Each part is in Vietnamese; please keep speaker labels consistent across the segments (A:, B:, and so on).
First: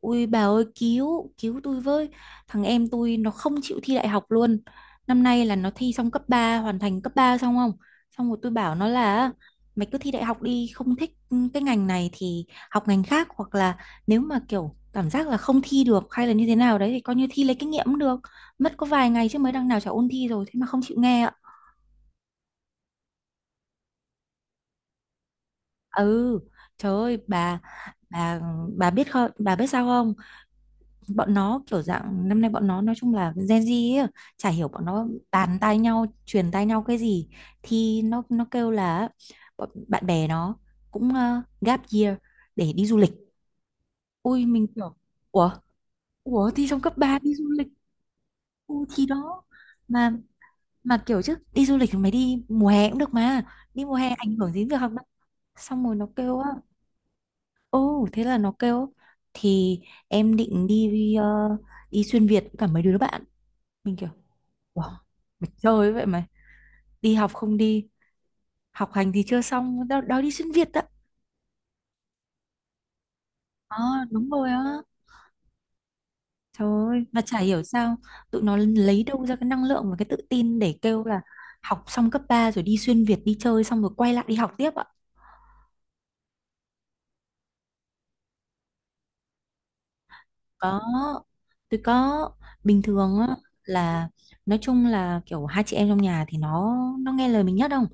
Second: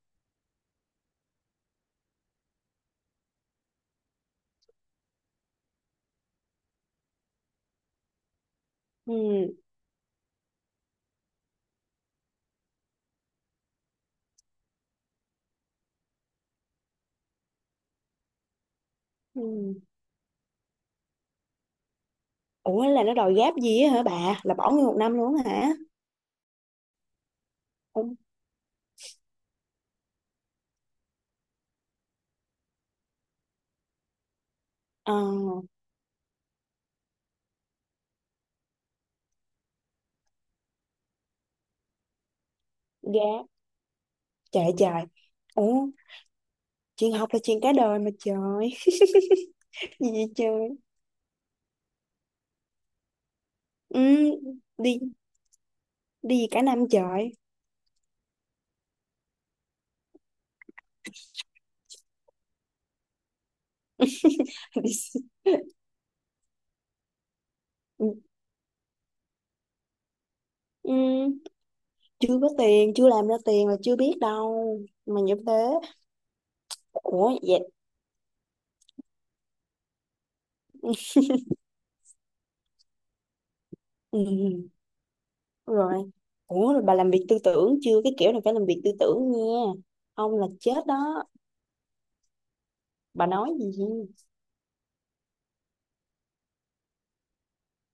A: Ui bà ơi cứu tôi với. Thằng em tôi nó không chịu thi đại học luôn. Năm nay là nó thi xong cấp 3 hoàn thành cấp 3 xong không? Xong rồi tôi bảo nó là
B: Ừ,
A: mày cứ thi đại học đi, không thích cái ngành này thì học ngành khác, hoặc là nếu mà kiểu cảm giác là không thi được hay là như thế nào đấy thì coi như thi lấy kinh nghiệm cũng được. Mất có vài ngày chứ, mới đằng
B: ừ.
A: nào chả ôn thi rồi, thế mà không chịu nghe ạ.
B: Ủa, là nó đòi gáp gì á hả bà, là bỏ nguyên một năm luôn á hả?
A: Ừ, trời ơi bà,
B: Ủa,
A: bà bà biết không, bà biết sao không? Bọn nó kiểu dạng năm nay bọn nó nói chung là Gen Z ấy, chả hiểu bọn nó
B: ờ
A: tán tai nhau truyền tai nhau cái gì thì nó kêu là bọn bạn bè nó cũng gap year để đi du lịch.
B: gáp.
A: Ui mình
B: Trời,
A: kiểu
B: trời.
A: ủa,
B: Ủa,
A: thì trong cấp
B: chuyện
A: 3
B: học
A: đi
B: là
A: du
B: chuyện
A: lịch.
B: cả đời mà trời.
A: Ui thì đó,
B: Gì
A: mà
B: vậy trời.
A: mà kiểu chứ đi du lịch thì mày đi mùa hè cũng được mà, đi mùa
B: Ừ,
A: hè ảnh hưởng gì đến việc học
B: đi
A: đâu. Xong rồi nó kêu
B: đi
A: á,
B: cả năm trời.
A: ô thế là nó kêu thì em định đi đi xuyên Việt với cả mấy đứa bạn. Mình kiểu
B: Đi
A: wow,
B: xin-
A: mày chơi vậy mày. Đi học không đi,
B: ừ.
A: học hành thì chưa xong, đòi đi xuyên Việt đó.
B: Ừ, chưa có tiền chưa làm ra tiền là
A: Ờ,
B: chưa biết
A: đúng rồi
B: đâu.
A: á.
B: Mà như thế.
A: Trời ơi, mà chả
B: Ủa vậy.
A: hiểu sao tụi nó lấy đâu ra cái năng lượng và cái tự tin để kêu là học xong cấp 3 rồi đi xuyên Việt đi chơi xong rồi quay lại đi học
B: Ừ,
A: tiếp ạ.
B: rồi. Ủa rồi bà làm việc tư tưởng chưa, cái kiểu này phải làm việc tư tưởng nha. Ông là
A: Có,
B: chết đó.
A: tôi có, bình thường
B: Bà
A: á
B: nói gì.
A: là nói chung là kiểu hai chị em trong nhà thì nó nghe lời mình nhất không?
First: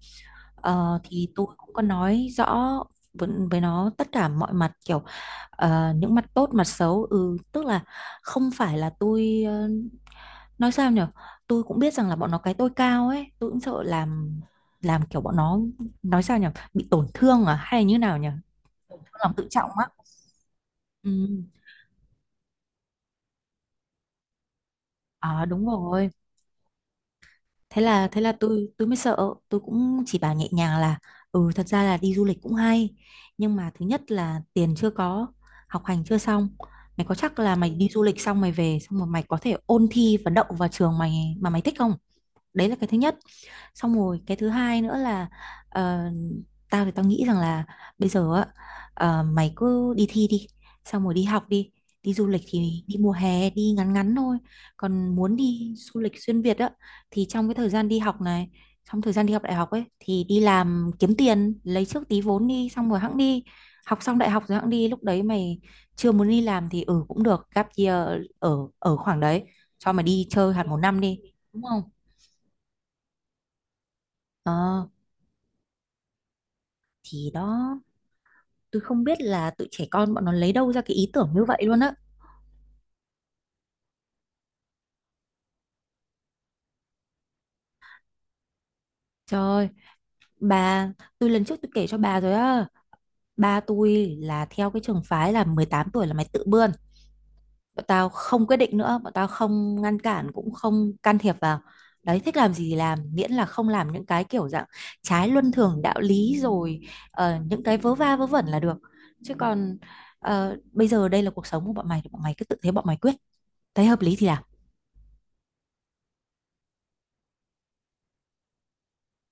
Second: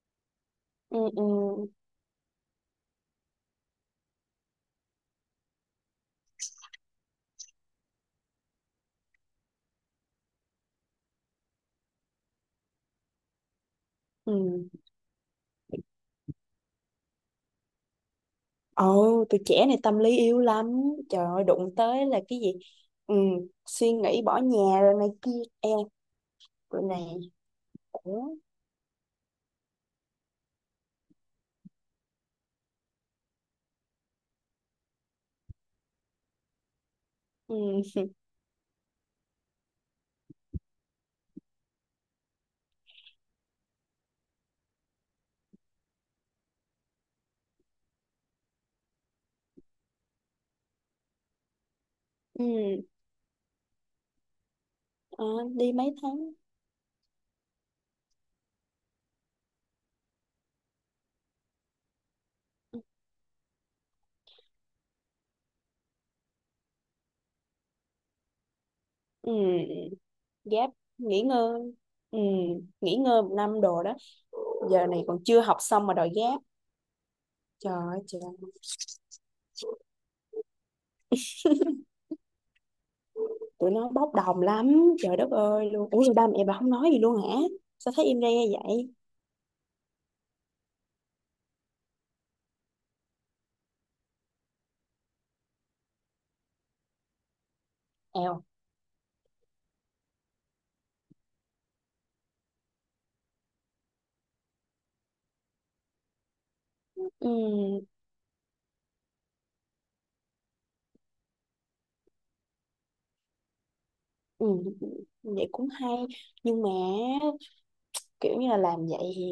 A: Ờ,
B: Ừ, ừ.
A: thì tôi cũng có nói rõ với nó tất cả mọi mặt, kiểu những mặt tốt mặt xấu, ừ tức là không phải là tôi, nói sao nhở, tôi cũng biết rằng là bọn nó cái tôi cao ấy, tôi cũng sợ
B: Ừ.
A: làm kiểu bọn nó, nói sao nhở, bị tổn thương à hay là như nào nhở, tổn thương
B: Ồ,
A: lòng
B: tụi
A: tự
B: trẻ
A: trọng
B: này
A: á,
B: tâm lý yếu lắm. Trời
A: ừ.
B: ơi đụng tới là cái gì. Ừ, suy nghĩ bỏ nhà rồi này kia.
A: À đúng
B: Em.
A: rồi,
B: Rồi này.
A: thế là thế
B: Ủa.
A: là tôi mới sợ, tôi cũng chỉ bảo nhẹ nhàng là ừ, thật ra là đi du lịch cũng hay, nhưng mà thứ nhất là tiền chưa có, học hành chưa xong, mày có chắc là
B: Ừ.
A: mày đi du lịch xong mày về xong rồi mày có thể ôn thi và đậu vào trường mày mà mày thích không. Đấy là cái thứ nhất. Xong rồi cái thứ hai nữa là, ờ, tao thì tao nghĩ rằng là bây giờ á, mày cứ đi thi đi, xong rồi đi học đi, đi du lịch
B: Ừ.
A: thì đi mùa hè, đi ngắn ngắn thôi. Còn
B: Ờ,
A: muốn đi
B: đi mấy
A: du lịch
B: tháng.
A: xuyên Việt á thì trong cái thời gian đi học này, trong thời gian đi học đại học ấy thì đi làm kiếm tiền lấy trước tí vốn đi, xong rồi hẵng đi. Học xong đại học rồi hẵng đi, lúc đấy mày chưa muốn đi làm thì ừ cũng được, gap year ở ở khoảng đấy, cho
B: Ừ.
A: mày đi chơi hạt
B: Gap.
A: một năm đi,
B: Nghỉ ngơi.
A: đúng không.
B: Ừ, nghỉ ngơi một năm đồ đó.
A: Ờ,
B: Giờ này còn chưa học xong mà đòi gap.
A: thì
B: Trời
A: đó,
B: ơi trời.
A: tôi không biết là tụi trẻ con bọn nó lấy đâu ra cái ý tưởng như vậy luôn á.
B: Tụi nó bốc đồng lắm trời đất ơi luôn. Ủa rồi ba mẹ bà không nói gì luôn hả? Sao thấy im re vậy?
A: Trời, bà, tôi lần trước tôi kể cho bà rồi á. Ba tôi là theo cái trường phái là 18 tuổi là mày tự bươn. Bọn tao
B: Èo.
A: không quyết định nữa, bọn tao không ngăn cản cũng không can thiệp vào. Đấy, thích làm gì thì làm, miễn là không làm những cái kiểu dạng trái luân thường đạo lý rồi, những cái
B: Ừ.
A: vớ va vớ vẩn là được. Chứ còn bây giờ đây là cuộc sống của bọn mày thì bọn mày cứ tự, thế bọn mày quyết. Thấy hợp lý thì làm.
B: Ừ, vậy cũng hay. Nhưng mà kiểu như là làm vậy thì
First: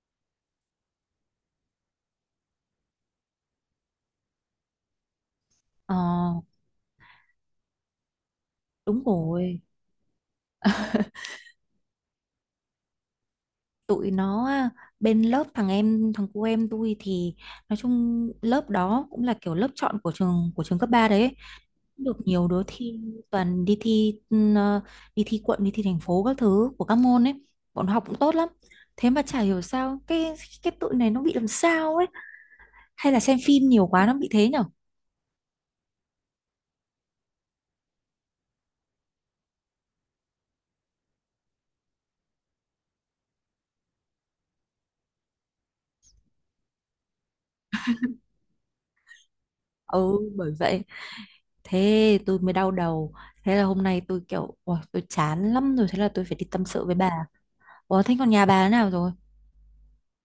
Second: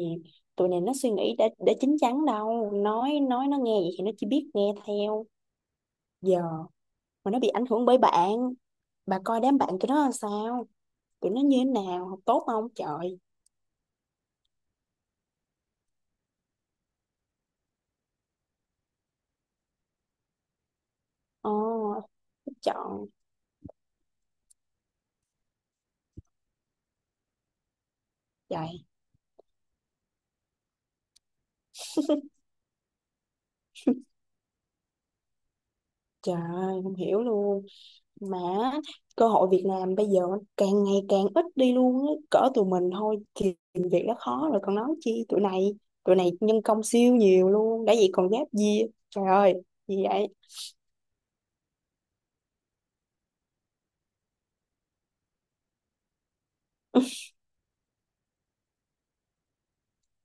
B: tụi này nó suy nghĩ đã chín chắn đâu, nói nó nghe vậy thì nó chỉ biết nghe theo.
A: Ờ,
B: Giờ mà nó bị ảnh hưởng bởi bạn.
A: đúng
B: Bà coi đám
A: rồi,
B: bạn tụi nó là sao. Tụi nó như thế nào, học tốt không trời?
A: tụi nó á, bên lớp thằng em, thằng cô em tôi thì nói chung lớp đó cũng là kiểu lớp chọn của trường, của trường cấp 3 đấy ấy.
B: Ồ. Oh,
A: Được nhiều đứa thi,
B: chọn.
A: toàn đi thi đi thi quận đi thi thành phố các thứ của các môn ấy, bọn nó học cũng tốt lắm.
B: Trời,
A: Thế mà chả hiểu sao cái tụi này nó bị làm sao ấy, hay là xem phim nhiều quá nó bị thế nhở.
B: trời, không hiểu luôn. Mà cơ hội việc làm bây giờ càng ngày càng ít đi luôn á, cỡ tụi mình thôi thì tìm việc đã khó rồi còn nói chi tụi này. Tụi này nhân công siêu nhiều luôn, đã vậy còn giáp gì. Trời ơi, gì
A: Ừ
B: vậy.
A: bởi vậy, thế tôi mới đau đầu. Thế là hôm nay tôi kiểu ôi tôi chán lắm rồi, thế là tôi phải đi tâm sự với bà. Ủa thế còn nhà bà thế nào rồi?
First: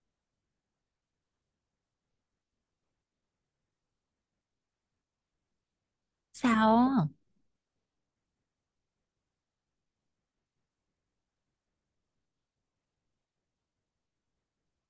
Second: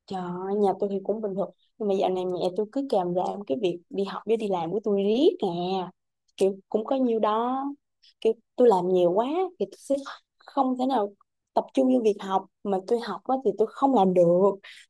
B: Trời ơi, nhà tôi thì cũng bình thường nhưng mà dạo này mẹ tôi cứ kèm làm cái việc đi học với đi làm của tôi riết nè. Kiểu cũng có
A: Sao?
B: nhiêu đó, kiểu tôi làm nhiều quá thì tôi sẽ không thể nào tập trung vô việc học, mà tôi học á thì tôi không làm được,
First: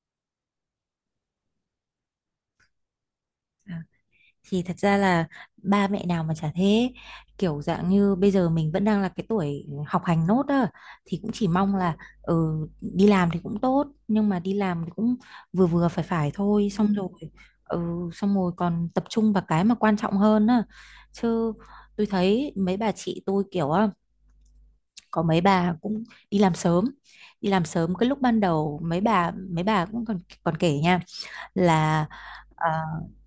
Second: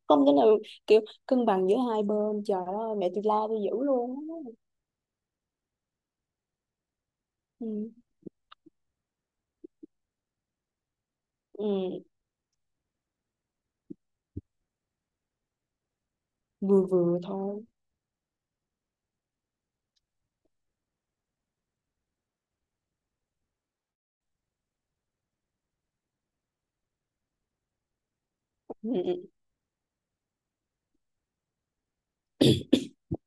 B: không thể nào kiểu cân bằng giữa hai bên. Trời ơi mẹ tôi la tôi dữ
A: À,
B: luôn á.
A: thì thật ra là ba mẹ nào mà chả thế, kiểu
B: Ừ.
A: dạng như bây giờ mình vẫn đang là cái tuổi học hành nốt á, thì cũng chỉ mong là
B: Ừ,
A: ừ, đi làm thì cũng tốt nhưng mà đi làm thì cũng vừa vừa phải phải thôi,
B: vừa
A: xong rồi
B: vừa thôi.
A: ừ, xong rồi còn tập trung vào cái mà quan trọng hơn á, chứ tôi thấy mấy bà chị tôi kiểu á, có mấy bà cũng đi làm sớm, đi làm sớm cái lúc ban đầu
B: Ừ.
A: mấy
B: Ừ.
A: bà mấy bà cũng còn, còn kể nha là ờ,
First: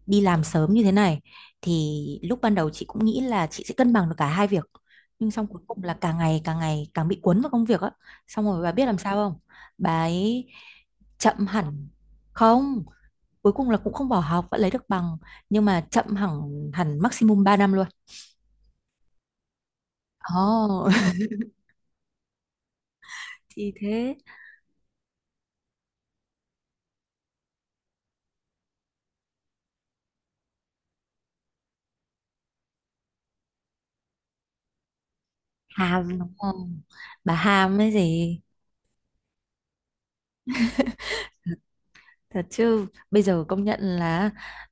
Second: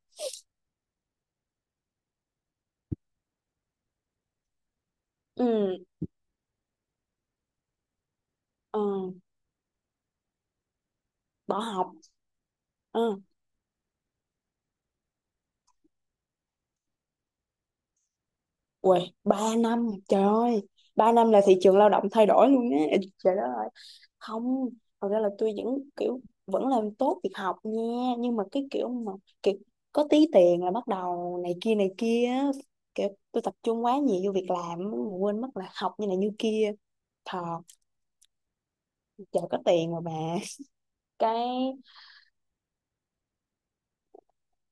A: đi làm sớm như thế này thì lúc ban đầu chị cũng nghĩ là chị sẽ cân bằng được cả hai việc, nhưng xong cuối
B: Ừ.
A: cùng là càng ngày càng ngày càng bị cuốn vào công việc á. Xong rồi bà
B: Ờ,
A: biết làm sao không? Bà ấy chậm
B: bỏ
A: hẳn,
B: học.
A: không,
B: Ừ.
A: cuối cùng là cũng không bỏ học, vẫn lấy được bằng, nhưng mà chậm hẳn, hẳn maximum 3 năm luôn.
B: Uầy, 3 năm, trời ơi,
A: Ồ,
B: 3 năm là thị trường lao động thay đổi luôn á, trời đất ơi,
A: thì thế,
B: không, thật ra là tôi vẫn, kiểu, vẫn làm tốt việc học nha, nhưng mà cái kiểu mà, kiểu, có tí tiền là bắt đầu này kia, á. Kiểu, tôi tập trung quá nhiều vô việc làm, á, mà quên mất là học như này
A: hàm
B: như
A: đúng
B: kia,
A: không, bà
B: thật,
A: hàm cái gì.
B: trời có tiền mà bà, cái,
A: Thật chứ, bây giờ công nhận là,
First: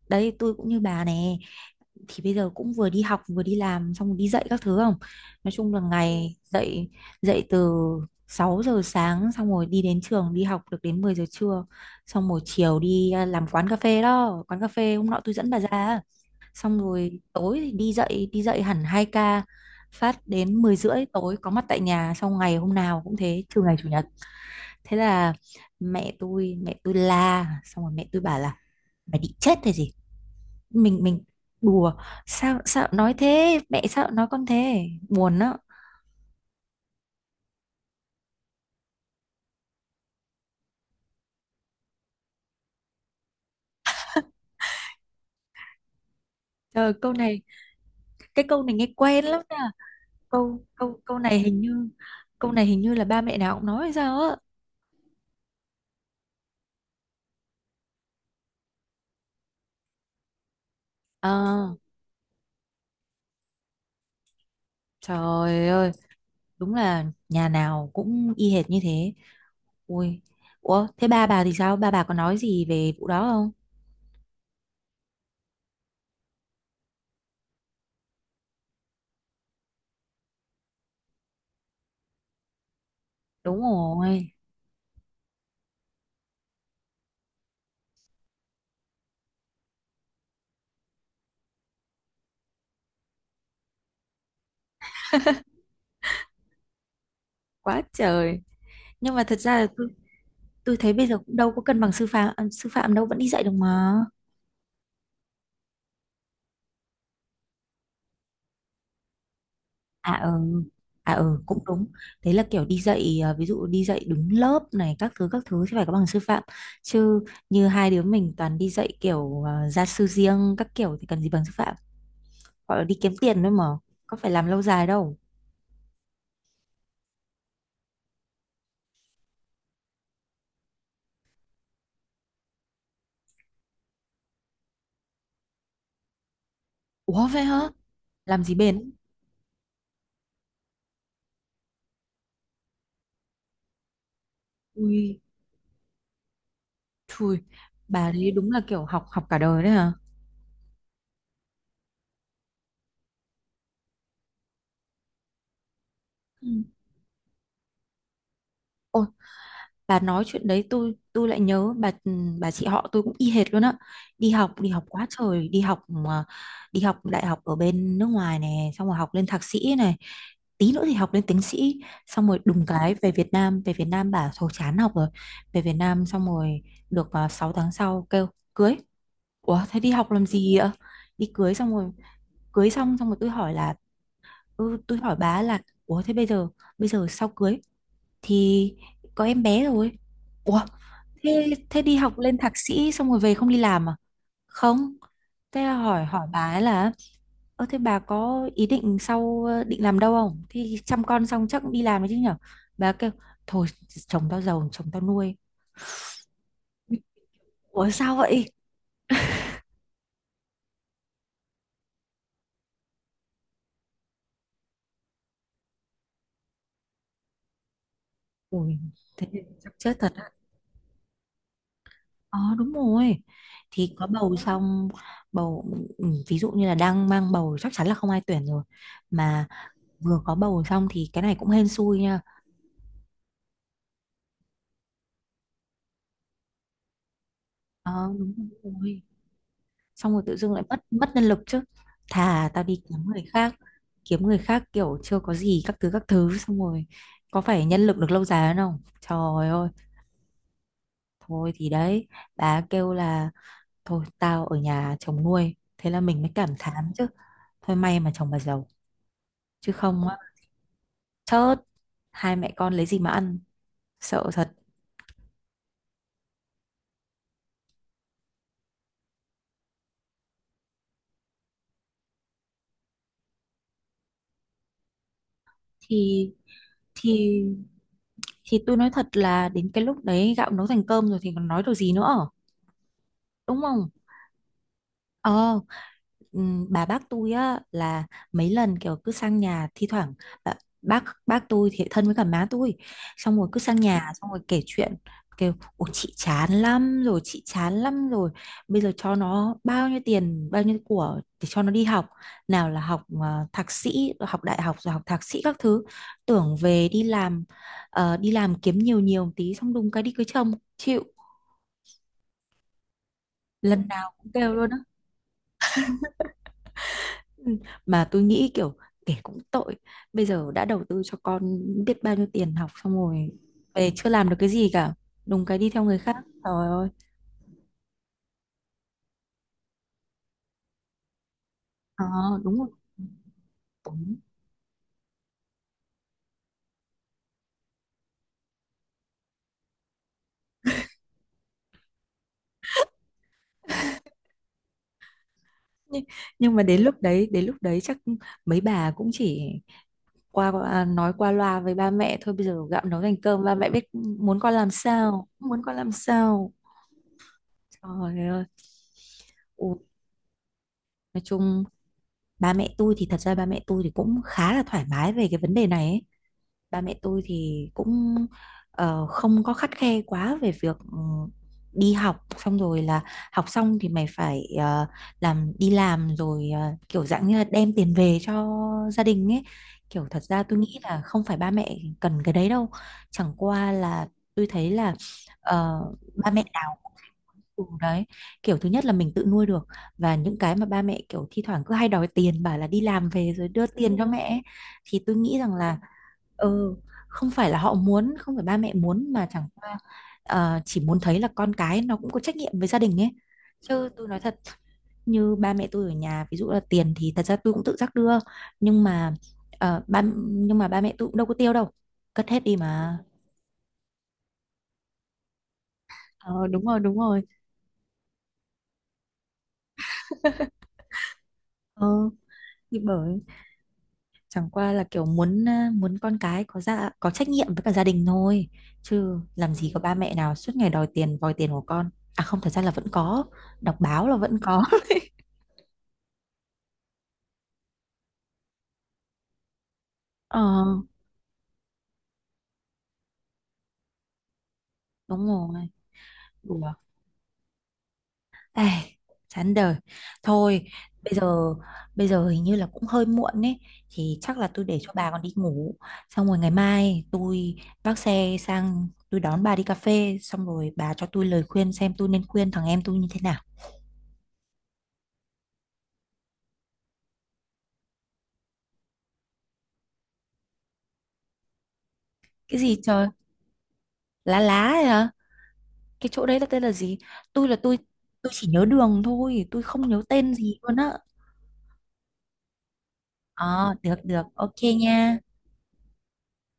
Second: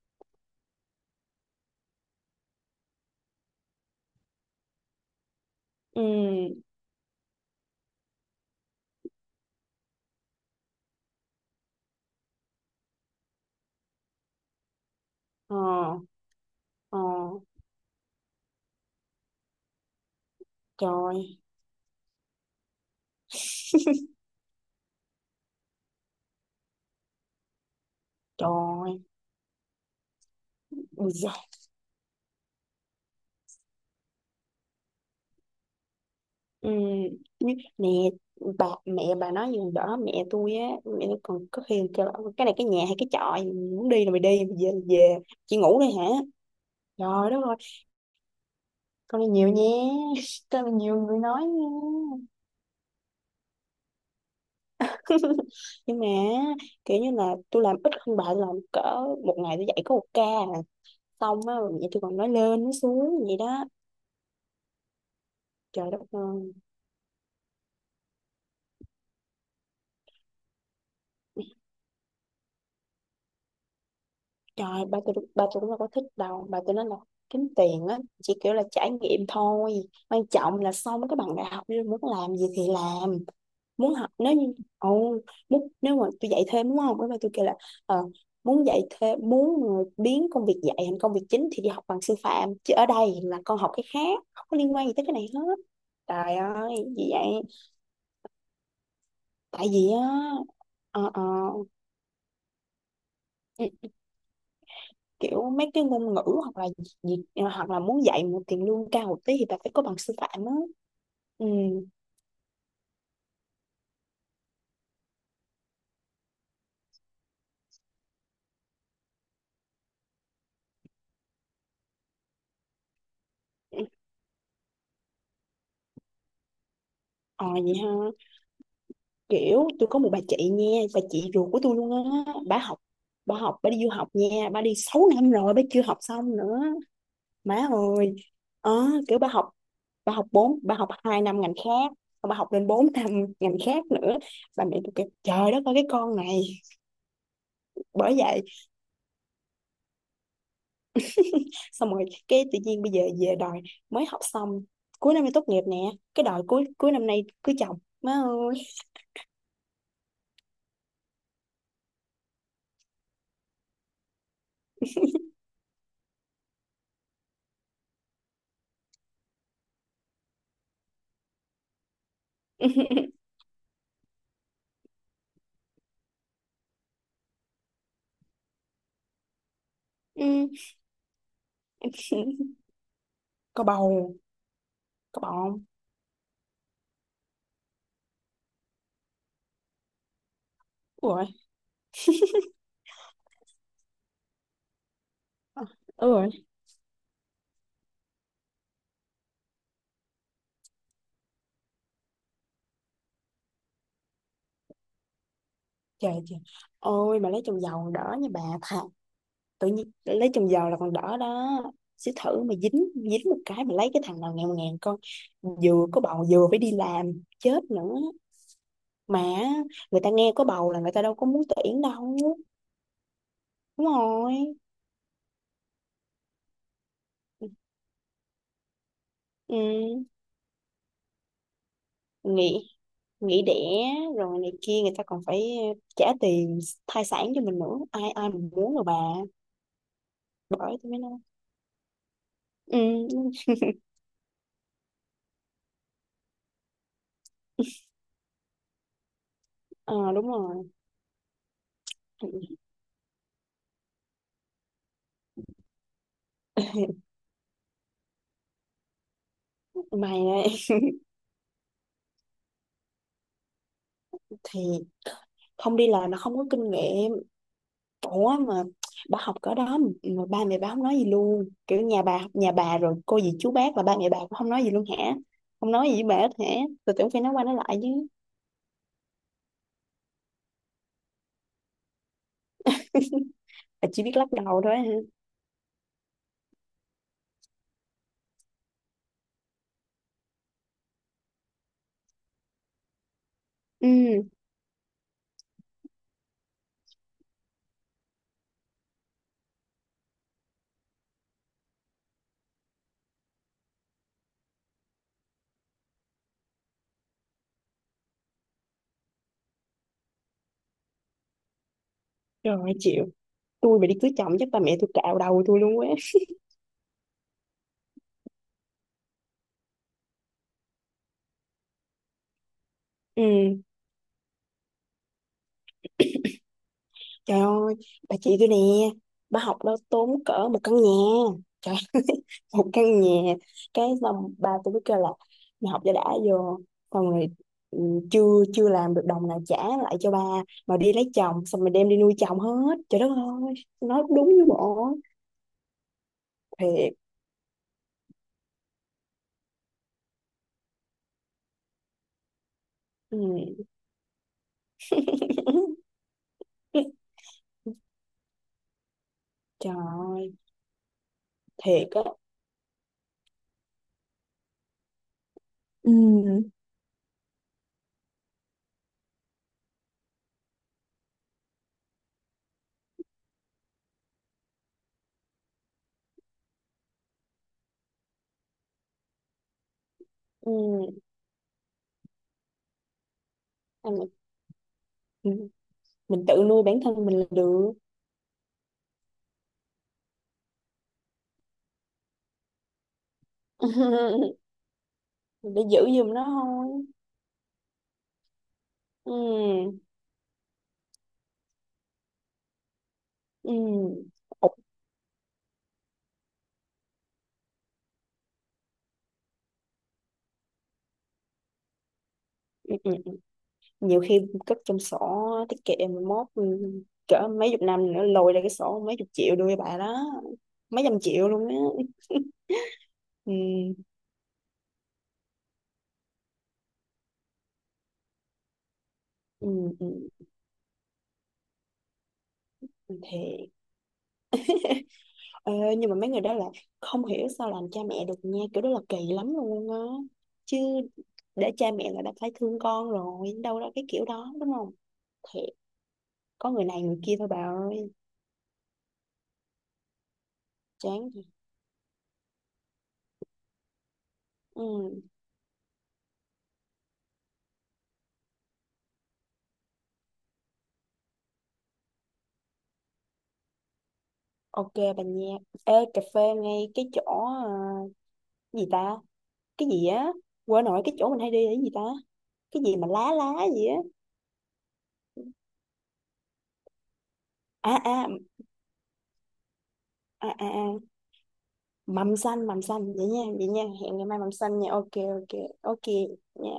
A: đấy tôi cũng như bà nè. Thì bây giờ cũng vừa đi học vừa đi làm xong rồi đi dạy các thứ không? Nói chung là
B: ừ,
A: ngày dậy, dậy từ 6 giờ sáng xong rồi đi đến trường đi học được đến 10 giờ trưa. Xong rồi chiều đi à, làm quán cà phê đó, quán cà phê hôm nọ tôi dẫn
B: ờ,
A: bà ra. Xong
B: ờ,
A: rồi tối thì đi dậy, đi dậy hẳn 2 ca, phát đến 10 rưỡi tối
B: trời,
A: có mặt tại nhà, xong ngày hôm nào cũng thế trừ ngày chủ nhật. Thế là mẹ tôi la, xong rồi mẹ tôi bảo là
B: trời,
A: mày định chết hay gì, mình
B: ui
A: mình
B: da.
A: đùa, sao sao nói thế, mẹ sao nói con thế buồn đó.
B: Ừ, mẹ. Bà mẹ bà nói gì đó mẹ tôi á, mẹ tôi còn có khi kêu là "Ôi, cái này cái nhà hay cái chợ, muốn đi là mày đi mày về là về, chị ngủ đây hả?"
A: Trời câu
B: Trời
A: này,
B: đất ơi.
A: cái câu này nghe
B: Con
A: quen
B: này
A: lắm
B: nhiều
A: nha,
B: nha. Con
A: câu
B: này nhiều
A: câu câu
B: người
A: này
B: nói
A: hình
B: nha.
A: như, câu này hình như là ba mẹ nào cũng nói hay sao á.
B: Nhưng mà kiểu như là tôi làm ít hơn bà, tôi làm cỡ một ngày tôi dạy có một ca. À. Xong á,
A: Ờ,
B: mẹ tôi còn nói lên nói xuống vậy đó.
A: trời ơi,
B: Trời đất ơi.
A: đúng là nhà nào cũng y hệt như thế. Ui, ủa thế ba bà thì sao, ba bà có nói gì về vụ đó không?
B: Trời, bà tôi cũng đâu có thích đâu. Bà tôi nói là kiếm tiền á, chỉ kiểu là trải nghiệm thôi. Quan trọng là xong cái bằng đại học đi muốn làm gì thì làm.
A: Đúng
B: Muốn học,
A: rồi,
B: nếu như, ồ, muốn, nếu mà tôi dạy thêm đúng không? Cái bà tôi kêu là, ờ, muốn dạy thêm, muốn mà biến công việc dạy thành công việc chính thì đi học bằng sư phạm. Chứ ở đây là con học cái khác, không có liên quan gì tới cái này hết. Trời ơi, gì vậy?
A: quá trời. Nhưng mà thật ra là
B: Tại
A: tôi
B: vì á,
A: tôi thấy bây
B: ờ,
A: giờ
B: ờ,
A: cũng đâu có cân bằng sư phạm à, sư phạm đâu vẫn đi dạy được mà.
B: ừ, kiểu mấy cái ngôn ngữ hoặc là gì hoặc là muốn dạy một tiền lương cao một tí thì bà phải có bằng
A: À
B: sư phạm á.
A: ừ, à ừ
B: Ừ.
A: cũng đúng. Thế là kiểu đi dạy à, ví dụ đi dạy đứng lớp này các thứ thì phải có bằng sư phạm, chứ như hai đứa mình toàn đi dạy kiểu à, gia sư riêng các kiểu thì cần gì bằng sư phạm, gọi là đi kiếm tiền thôi mà, có phải làm lâu dài đâu.
B: Ờ, vậy ha. Kiểu tôi có một bà chị nha, bà chị ruột của tôi luôn á, bà đi du học nha, bà đi 6 năm rồi bà chưa học xong nữa.
A: Ủa vậy hả,
B: Má ơi.
A: làm gì
B: ờ
A: bền.
B: Kiểu bà học bà học 2 năm ngành khác, xong bà học lên 4 năm ngành khác nữa. Bà mẹ tôi kêu
A: Ui
B: trời đất ơi cái con này.
A: chui, bà
B: Bởi
A: đấy
B: vậy,
A: đúng là kiểu học học cả đời đấy hả.
B: xong rồi cái tự nhiên bây giờ về đòi, mới học xong, cuối năm nay tốt nghiệp nè, cái đòi
A: Ừ.
B: cuối cuối năm nay cưới chồng má ơi.
A: Ôi, bà nói chuyện đấy tôi lại nhớ bà ừ, bà chị họ tôi cũng y hệt luôn á, đi học quá trời đi học mà- đi học đại học ở bên nước ngoài này xong rồi học lên thạc sĩ này, tí nữa thì học lên tiến sĩ, xong rồi đùng cái về Việt Nam, về Việt Nam bà thôi chán học rồi, về Việt Nam xong rồi được 6 tháng sau kêu cưới. Ủa thế đi học làm
B: Ừ.
A: gì ạ, đi cưới xong rồi, cưới xong xong rồi tôi hỏi
B: Có
A: là
B: bầu.
A: ừ, tôi hỏi
B: Có bầu
A: bà là
B: không?
A: ủa thế bây giờ, bây giờ sau cưới thì có em bé rồi. Ủa,
B: Ủa rồi.
A: thế, thế đi học lên thạc sĩ xong rồi về không đi làm à? Không. Thế là hỏi
B: Ủa
A: hỏi
B: rồi.
A: bà ấy là ơ thế bà có ý định sau định làm đâu không? Thì chăm con xong chắc cũng đi làm đấy chứ nhở? Bà kêu thôi, chồng tao giàu chồng tao nuôi.
B: Trời, trời. Ôi mà lấy chồng giàu
A: Ủa
B: còn
A: sao
B: đỡ nha bà,
A: vậy?
B: thà tự nhiên lấy chồng giàu là còn đỡ đó. Sẽ thử mà dính dính một cái mà lấy cái thằng nào nghèo ngàn con, vừa có bầu vừa phải đi làm chết nữa
A: Ui
B: mà.
A: thế thì chắc chết
B: Người ta
A: thật á.
B: nghe có bầu là người ta đâu có muốn tuyển đâu.
A: Ờ đúng rồi.
B: Đúng
A: Thì có
B: rồi.
A: bầu xong, bầu, ừ, ví dụ như là đang mang bầu chắc chắn là không ai tuyển rồi. Mà
B: Ừ,
A: vừa có bầu xong thì cái này cũng hên xui nha.
B: nghỉ nghỉ đẻ rồi này kia, người ta còn phải trả tiền thai sản cho mình nữa, ai
A: Ờ
B: ai
A: đúng
B: mình muốn rồi bà.
A: rồi. Xong rồi tự dưng lại
B: Bởi
A: mất
B: tôi mới nói.
A: mất nhân lực chứ. Thà tao
B: Ừ,
A: đi kiếm người khác, kiếm người khác kiểu chưa có gì các thứ xong rồi có phải nhân lực được lâu dài hơn không, trời ơi.
B: ờ, đúng rồi.
A: Thôi thì đấy, bà kêu là thôi tao ở nhà chồng nuôi, thế là mình mới cảm thán chứ, thôi may mà chồng bà giàu chứ không
B: Mày
A: á,
B: ấy.
A: chớt, hai mẹ con lấy gì mà ăn, sợ thật.
B: Thì không đi làm là không có kinh nghiệm. Ủa mà bà học cỡ đó mà, ba mẹ bà không nói gì luôn, kiểu nhà bà rồi cô dì chú bác, là ba mẹ bà cũng không nói gì luôn hả? Không nói gì với bà hết
A: thì
B: hả? Tôi tưởng phải nói
A: thì
B: qua nói lại chứ.
A: thì tôi nói thật là đến cái lúc đấy gạo nấu thành cơm rồi thì còn nói được gì nữa, đúng
B: Bà
A: không?
B: chỉ biết lắc đầu thôi hả?
A: Ờ, bà bác tôi á là mấy lần kiểu cứ sang nhà thi thoảng, bà, bác tôi thì thân với cả má tôi, xong rồi cứ sang nhà xong
B: Ừ.
A: rồi kể chuyện, kêu ủa chị chán lắm rồi, chị chán lắm rồi, bây giờ cho nó bao nhiêu tiền bao nhiêu của để cho nó đi học, nào là học thạc sĩ rồi học đại học rồi học thạc sĩ các thứ, tưởng về đi làm, ờ, đi làm kiếm nhiều nhiều tí xong đùng cái đi cưới chồng chịu.
B: Rồi chịu. Tôi mà
A: Lần
B: đi cưới
A: nào cũng
B: chồng chắc
A: kêu
B: ba
A: luôn.
B: mẹ tôi cạo đầu tôi luôn quá.
A: Ừ, mà tôi nghĩ kiểu kể cũng tội, bây giờ đã đầu tư cho con biết bao nhiêu tiền học xong rồi
B: Ừ,
A: về chưa làm được cái gì cả, đúng cái đi theo người khác, trời ơi.
B: trời ơi, bà chị tôi nè, bà học đó tốn cỡ một căn nhà, trời ơi,
A: Ờ đúng
B: một
A: rồi.
B: căn nhà, cái
A: Đúng.
B: xong bà tôi cứ kêu là mày học cho đã vô, xong rồi ừ, chưa chưa làm được đồng nào trả lại cho ba, mà đi lấy chồng, xong rồi đem đi nuôi chồng hết, trời đất ơi, nói đúng với bộ,
A: nhưng, nhưng mà
B: thiệt,
A: đến lúc đấy chắc mấy bà cũng chỉ qua qua- à, nói qua loa với ba mẹ thôi, bây giờ gạo nấu thành
B: ừ.
A: cơm ba mẹ biết muốn con làm sao muốn con làm sao, trời ơi.
B: Trời
A: Ủa,
B: ơi,
A: nói chung
B: thiệt á.
A: ba mẹ tôi thì thật ra ba mẹ tôi thì cũng khá là thoải mái về cái vấn đề này
B: Ừ.
A: ấy. Ba mẹ tôi thì cũng không có khắt khe quá về việc đi học xong rồi là học xong thì mày phải làm, đi làm rồi kiểu dạng như là đem tiền về cho gia đình ấy, kiểu thật ra tôi nghĩ
B: Ừ.
A: là không phải ba mẹ cần cái đấy đâu, chẳng qua là
B: Anh-
A: tôi thấy là ờ,
B: mình
A: ba
B: tự
A: mẹ
B: nuôi
A: nào
B: bản thân mình là
A: Ừ,
B: được.
A: đấy kiểu thứ nhất là mình tự nuôi được và những cái mà ba mẹ kiểu thi thoảng cứ hay đòi tiền bảo là đi làm về rồi đưa tiền cho mẹ ấy, thì tôi nghĩ rằng
B: Để
A: là
B: giữ giùm nó thôi.
A: ừ, không phải là họ muốn, không phải ba mẹ muốn, mà chẳng qua
B: Ừ.
A: chỉ muốn thấy là con cái nó cũng có trách nhiệm với gia đình ấy,
B: Ừ.
A: chứ tôi nói thật,
B: Ủa,
A: như ba mẹ tôi ở nhà ví dụ là tiền thì thật ra tôi cũng tự giác đưa, nhưng mà ờ, ba nhưng mà ba mẹ tôi cũng đâu có tiêu đâu, cất hết đi
B: ừ, ừ,
A: mà.
B: nhiều khi cất trong sổ tiết kiệm mà mốt, ừ,
A: Ờ, đúng rồi, đúng rồi.
B: cỡ mấy chục năm nữa lôi ra cái sổ mấy chục triệu đưa cho bà đó. Mấy trăm triệu luôn á.
A: Ừ, thì bởi
B: Ừ.
A: chẳng qua là kiểu muốn à, muốn con cái có ra có trách nhiệm với cả gia đình thôi, chứ
B: Ừ.
A: làm gì có
B: Ừ.
A: ba mẹ nào suốt ngày đòi tiền vòi tiền của con, à không thật ra là vẫn có,
B: Thì
A: đọc báo là vẫn có.
B: ờ, nhưng mà mấy người đó là không hiểu sao làm cha mẹ được nha, kiểu đó là kỳ lắm luôn á.
A: Ờ
B: Chứ để cha mẹ là đã phải thương con rồi, đâu ra cái kiểu đó đúng không.
A: đúng
B: Thiệt,
A: rồi.
B: có người
A: Đùa.
B: này người kia thôi bà ơi.
A: Ê, chán đời, thôi
B: Chán
A: bây
B: thiệt.
A: giờ, bây giờ hình như là cũng hơi muộn ấy thì chắc là tôi để cho
B: Ừ.
A: bà còn đi ngủ, xong rồi ngày mai tôi vác xe sang tôi đón bà đi cà phê xong rồi bà cho tôi lời khuyên xem tôi nên khuyên thằng em tôi như thế nào.
B: Ok bà nha. Ê, cà phê ngay cái chỗ gì ta? Cái gì á? Quên nổi cái chỗ mình hay đi là cái gì ta?
A: Cái
B: Cái
A: gì
B: gì mà
A: trời,
B: lá lá gì á?
A: lá lá ấy hả? Cái chỗ đấy là tên là gì? Tôi là
B: À
A: tôi
B: à.
A: tôi chỉ nhớ đường thôi, tôi không nhớ
B: À
A: tên
B: à,
A: gì luôn
B: à.
A: á.
B: Mầm xanh vậy nha, vậy nha.
A: Ờ, được
B: Hẹn ngày mai
A: được,
B: mầm
A: ok
B: xanh nha. Ok
A: nha.
B: ok ok nha.